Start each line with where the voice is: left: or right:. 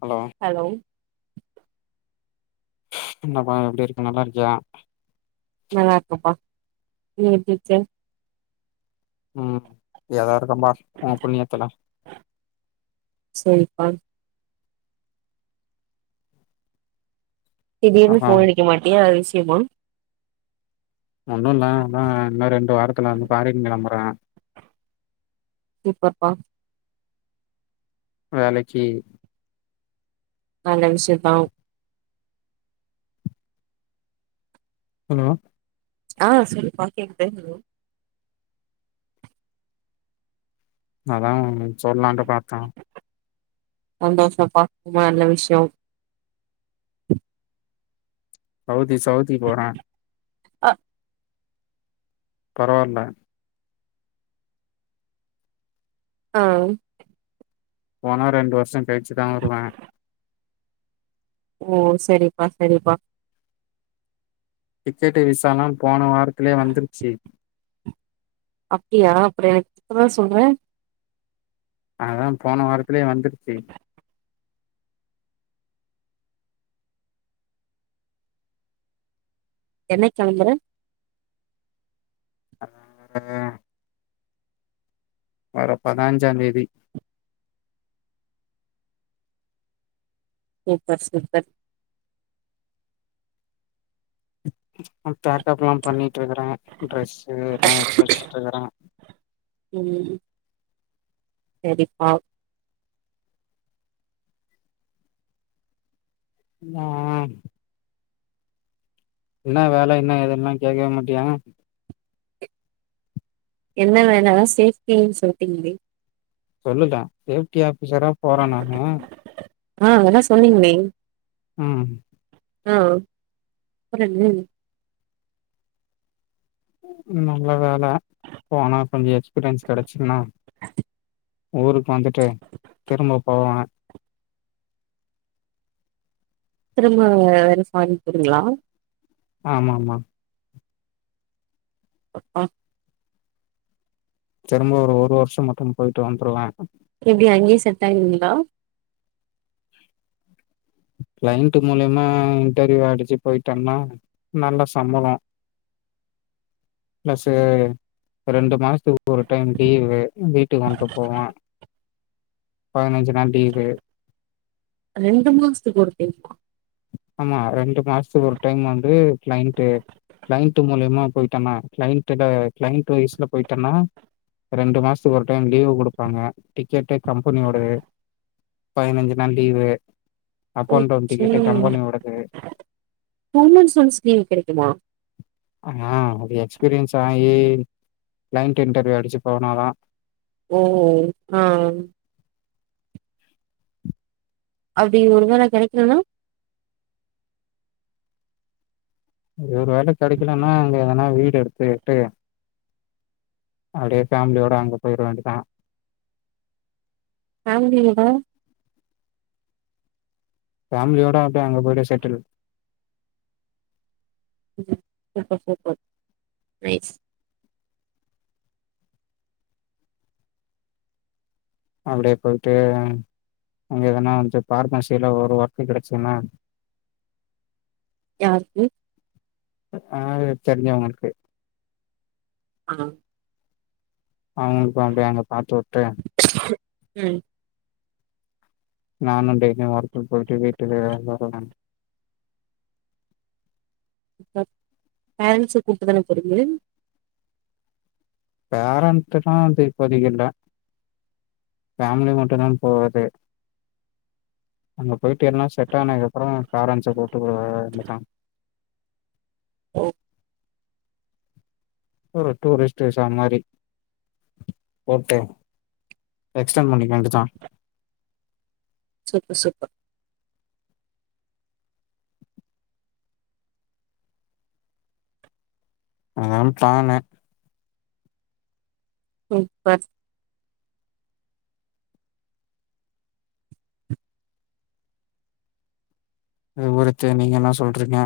left: Hello
right: hello
left: என்னப்பா எப்டி இருக்க நல்லா இருக்கியா
right: நல்லா இருக்கப்பா நீ எப்டி இருக்க
left: ம் ஏதா இருக்கம்பா உ புண்ணியத்துல
right: செரிப்பா திடீர்னு
left: அதா
right: ஃபோன் அடிக்க மாட்டியே எதாது விஷயமா
left: ஒன்னு இல்ல ஆனா இன்னு ரெண்டு வாரத்துல வந்து ஃபாரின் கிளம்புறே
right: சூப்பர்ப்பா
left: வேலைக்கி
right: நல்ல விஷ்யந்தா
left: ஹலோ
right: ஆ சொல்லிப்பா கேக்குது
left: அதா சொல்லான்ட்டு பாத்தோ
right: சந்தோஷப்பா ரொம்ப நல்ல விஷ்யோ
left: சவுதி சவுதி போற
right: அ
left: பரவாயில்ல
right: ஆ
left: போனா ரெண்டு வர்ஷ கழிச்சுதா வருவே
right: ஓ செரிப்பா செரிப்பா
left: டிக்கெட்டு விசாலா போன வாரத்துலயே வந்துருச்சு
right: அப்டியா அப்பறோ எனக்கு இப்பதா சொல்றே
left: அதெல்லா போன வாரத்திலேயே வந்துருச்சு
right: என்னைக் கலம்பர
left: [inaudible] வரப்போற அஞ்சாந்தேதி
right: சூப்பர் சூப்பர்
left: பேக்கப்லா பண்ணிட்டு இருக்கறே ட்ரெஸ்ஸு எல்லா எடுத்து வச்சுட்டு இருக்கறே
right: ம் செரிப்பா
left: ஆ என்ன வேல என்ன எதல்லா கேட்கவே மாட்டியா
right: என்ன வேல அதா சேஃப்டின்னு சொல்ட்டீங்களே
left: சொல்லுல சேஃப்டி ஆபீஸரா போறே நானு
right: ஆ அதா சொன்னீங்கே
left: ம்
right: ஆ அப்றோ என்ன
left: நல்ல வேல போனா கொஞ்சோ எக்ஸ்பீரியன்ஸ்ஸு கெடைச்சிதுன்னா ஊருக்கு வந்துட்டு திரும்ப போவனே
right: திரும்ப [unintelligible] ஃபாரின் போறீங்களா
left: ஆமா ஆமா
right: அ
left: திரும்ப ஒரு வருஷம் மட்டும் போயிட்டு வந்துருவே
right: எப்டி அங்கயே செட் ஆயிருவீங்ளா
left: க்ளைண்டு மூலியமா இன்டர்வியூ அடிச்சு போய்டிட்டம்னா நல்ல சம்ளோ ப்ளஸு ரெண்டு மாசத்துக்கு ஒரு டைம் லீவு வீட்டுக்கு வந்துன்ட்டு போவோ பதினஞ்சு நாள் லீவு
right: ரெண்டு மாசத்துக்கு ஒரு டைமா
left: ஆமா ரெண்டு மாசத்துக்கு ஒரு டைம் வந்து க்ளைண்டு க்ளைண்டு மூலியமா போயிட்டனா க்ளைண்டுட க்ளைண்டு வய்ஸ்ல போய்ட்டனா ரெண்டு மாசத்துக்கு ஒரு டைம் லீவு குடுப்பாங்க டிக்கெட்டு கம்பெனியோட பதினஞ்சு நாள் leave up and down
right: okay.
left: Ticket கம்பெனியோடது
right: டூ மந்ஸ் ஒன்ஸ் லீ்வு கெடைக்குமா
left: ஆமா ஒரு எக்ஸ்பீரியன்ஸ் ஆயி க்ளைன்ட் இன்டர்வியூ அடிச்சு போனாதா
right: ஓ ஆ அப்டி ஒரு வேள கெடைக்கலனா
left: ஒரு வேள கெடைக்கலனா அங்க எதனா வீடு எடுத்துட்டு அப்டியே ஃபேமிலியோட அங்க போயிற வேண்டிதா
right: ஃபேம்லியவா
left: ஃபேம்லியோட அப்டியே அங்க போய்ட்டு செட்டில்
right: ம் சூப்பர் சூப்பர் நைஸ்
left: அப்டியே போய்ட்டு அங்க எதனா வந்து பார்மசியில ஒரு ஒர்க்கு கெடச்சிதுன்ன
right: யார்க்கு
left: ஆ தெரிஞ்சவங்களுக்கு
right: அ
left: அவுங்களுக்கு அப்டியே அங்க பாத்து உட்டு
right: ம்
left: நானு டெய்லி வொர்க்குக் போய்ட்டு வீட்டுக்கு [unintelligible]
right: பேரண்ட்ஸ கூப்ட்டு தான போறீங்க
left: பேரண்ட்டுலா அது இப்போதிக்கு இல்ல ஃபேமிலி மட்டுந்தா போவுது அங்க போய்ட்டு எல்லா செட் ஆனக்கப்பறோ பேரண்ட்ஸ கூட்டு [unintelligible]
right: ஒ
left: ஒரு டூரிஸ்ட் விசா மாரி ஓகே எக்ஸ்டன் பண்ணிக்க வேண்டித்தா
right: சூப்பர் சூப்பர்
left: அதா ப்ளேனு
right: சூப்பர்
left: இது போல ட்ரெய்னிங்கெலா சொல்ருக்கே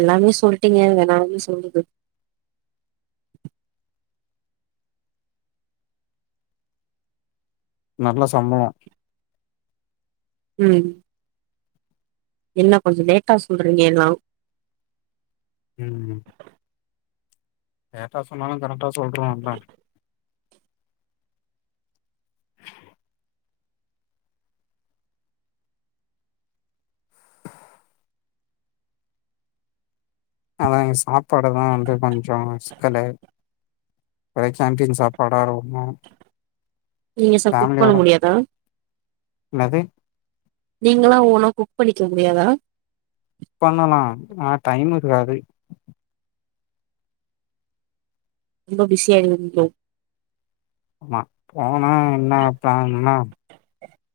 right: எல்லாமே சொல்ட்டீங்க வே நா என்ன சொல்றது
left: நல்ல சம்பளோ
right: ம் என்ன கொஞ்ச லேட்டா சொல்றீங்க எல்லா
left: ம் லேட்டா சொன்னாலு கரெக்டா சொல்றோ இல்ல அதா சாப்பாடு தா வந்து கொஞ்ச சிக்கலு ஒரே கேண்டின் சாப்பாடா இருக்கு
right: நீங்க ச குக் பண்ண
left: ஃபேமிலியோட
right: முடியாதா
left: என்னது
right: நீங்களா ஓனா குக் பண்ணிக்க முடியாதா
left: பண்ணலா ஆ டைமு இருக்காது
right: ரொம்ப பிஸி ஆயிருவீங்களோ
left: ஆமா போனா என்ன பிளான்னா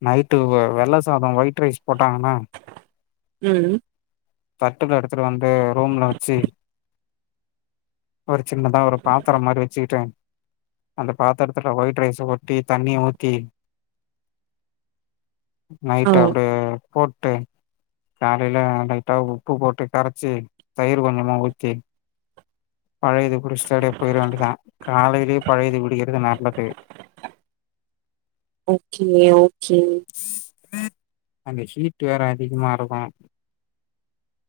left: நைட்டு வ வெள்ள சாதம் ஒயிட் ரைஸ் போட்டாங்கன்னா
right: ம்
left: தட்டுல எடுத்துட்டு வந்து ரூம்ல வச்சு ஒரு சின்னதா ஒரு பாத்திர மாரி வச்சுக்கிட்டு அந்த பாத்திரத்துல ஒயிட் ரைஸ் கொட்டி தண்ணிய ஊத்தி
right: ஆ.
left: நைட் அப்டியே போட்டு காலைல லைட்டா உப்பு போட்டு கரைச்சு தயிரு கொஞ்சமா ஊத்தி பழையது குடுச்சுட்டு அப்டியே போயிர வேண்டிதா காலைலேயே பழையது குடிக்கிறது நல்லது
right: ஓகே ஓகே
left: அங்க ஹீட் வேற அதிகமா இருக்கு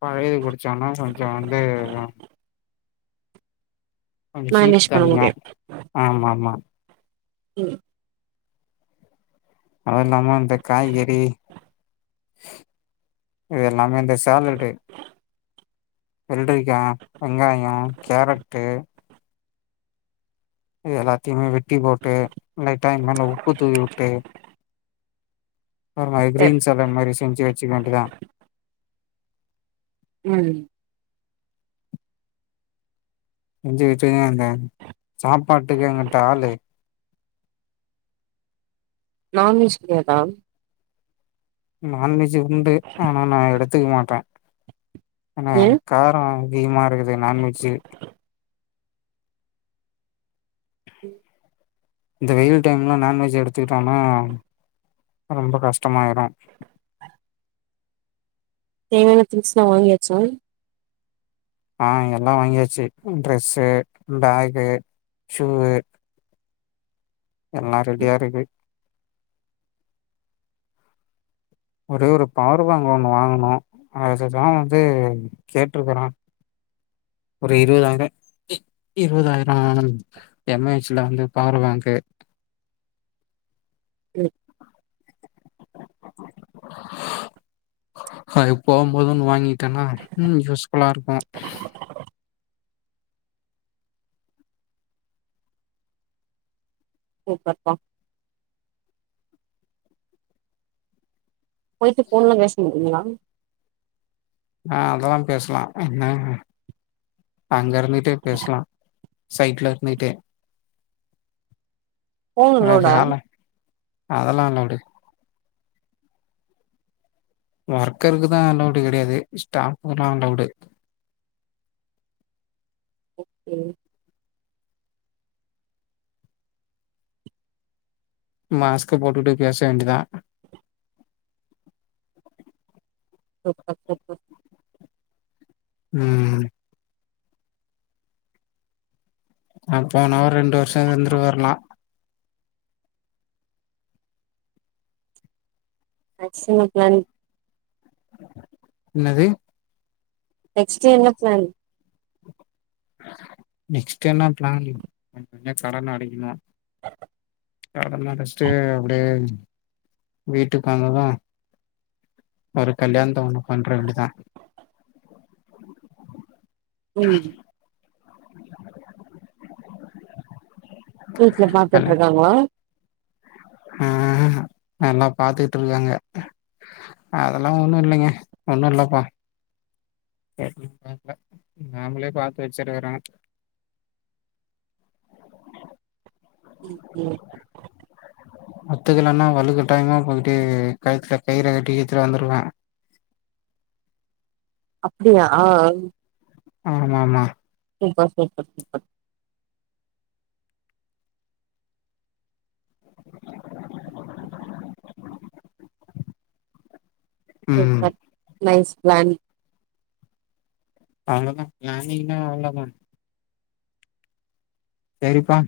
left: பழையிது குடிச்சோனா கொஞ்சோ வந்து கொஞ்ச ஹுட்டு
right: மேனேஜ் பண்ண
left: தனியு
right: முடியும்.
left: ஆமா ஆமா
right: ம்
left: அது இல்லாம அந்த காய்கறி இது எல்லாமே இந்த சாலடு வெள்ரிக்கா வெங்காயோ கேரட்டு இது எல்லாத்தையுமே வெட்டி போட்டு லைட்டாஇது மேல உப்பு தூவி வுட்டு ஒரு மாரி
right: சரி.
left: கிரீன் சால மாரி சென்ஞ்சு வச்சுக்க வேண்டிதா
right: ம்
left: எஞ்சுச்சக அந்த சாப்பாட்டுக்கு அங்குட்டு ஆளு
right: நான் வெஜ் கெடயாதா
left: நான்வெஜ் உண்டு ஆனா நா எடுத்துக்க மாட்டே ஏனா
right: ஏ
left: கார அதிகம இருக்குது நான்வெஜ்ஜு
right: ம்
left: இந்த வெயில் டைம்ல நான்வெஜ் எடுத்துக்கிட்டோனா ரொம்ப கஷ்டமாயிரு
right: தேவையான திங்ஸ்லா வாங்கியாச்சா
left: ஆ இங்க எல்லா வாங்கியாச்சு ட்ரெஸ்ஸு பேகு ஷுவு எல்லா ரெடியா இருக்கு ஒரே ஒரு பவர் பேங்க் ஒன்னு வாங்கணு அதுதா வந்து கேட்ருக்குறே ஒரு இருவதாயிர இருவதாயிரோ எம்ஏஹச் ல வந்து பவரு பாங்கு
right: ம்
left: அ போ போது ஒன்னு வாங்கி டனா யூஸ்ஃபுல்லா இருக்கு
right: சூப்பர் பா போயிட்டு ஃபோன்லா பேச முடியுங்களா
left: ஆஹ் அதெல்லா பேசலா என்ன அங்க இருந்துகிட்டே பேசலா சைட்ல இருந்துகிட்டே
right: ஃபோன்
left: அ
right: அலோடா
left: வேல அதுலா அதெல்லா விடு ஒர்க்கருக்கு தா அலவுடு கிடையாது ஸ்டாஃபுக்குல்லா அலவுடு
right: ஓகே
left: மாஸ்க்கு போட்டுட்டு பேச வேண்டியதுதா
right: [unintelligible]
left: ம் அ போன ஒரு ரெண்டு வருஷ இருந்துட்டு வரலா
right: [unintelligible]
left: என்னது
right: நெக்ஸ்டு என்ன பிளான்
left: நெக்ஸ்ட்டு என்ன பிளான் [unintelligible] கடன்ன அடைக்கணு
right: அ [unintelligible]
left: கடன அடிச்சிட்டு அப்டியே வீட்டுகுக்கு வந்தது ஒரு கல்யாணத்த ஒண்ணு பண்ற வேண்டிதா
right: ம்ம் வீட்டுல
left: கல்
right: பாத்துட்டு இருக்காங்களா
left: ஆ எல்லா பாத்துட்டு இருக்காங்க அதெல்லா ஒண்ணு இல்லிங்க ஒண்ணு இல்லப்பா [unintelligible] நாமளே பாத்து வச்சுருக்குறோ [unintelligible]
right: ம்ம்
left: [unintelligible] ஓத்துக்கலன்னா வழுக் கட்டாயமா போயிட்டு கழுத்துல கயிற கட்டி இழுத்துட்டு வந்துருவ
right: அப்டியா ஆ
left: ஆமா ஆமா
right: சூப்பர் சூப்பர் சூப்பர்
left: ம்
right: சூப்பர் நைஸ் ப்ளான்
left: அவ்ளதா பிளானிங்தா அவ்ளதா சரிப்பா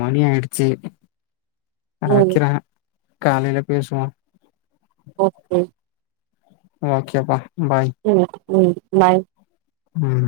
left: மணி ஆயிடுச்சு நா
right: ம்
left: வைக்கிற காலையில பேசுவோ
right: ஓகே
left: ஓகேப்பா பாய்
right: ம் ம் பாய்
left: ம்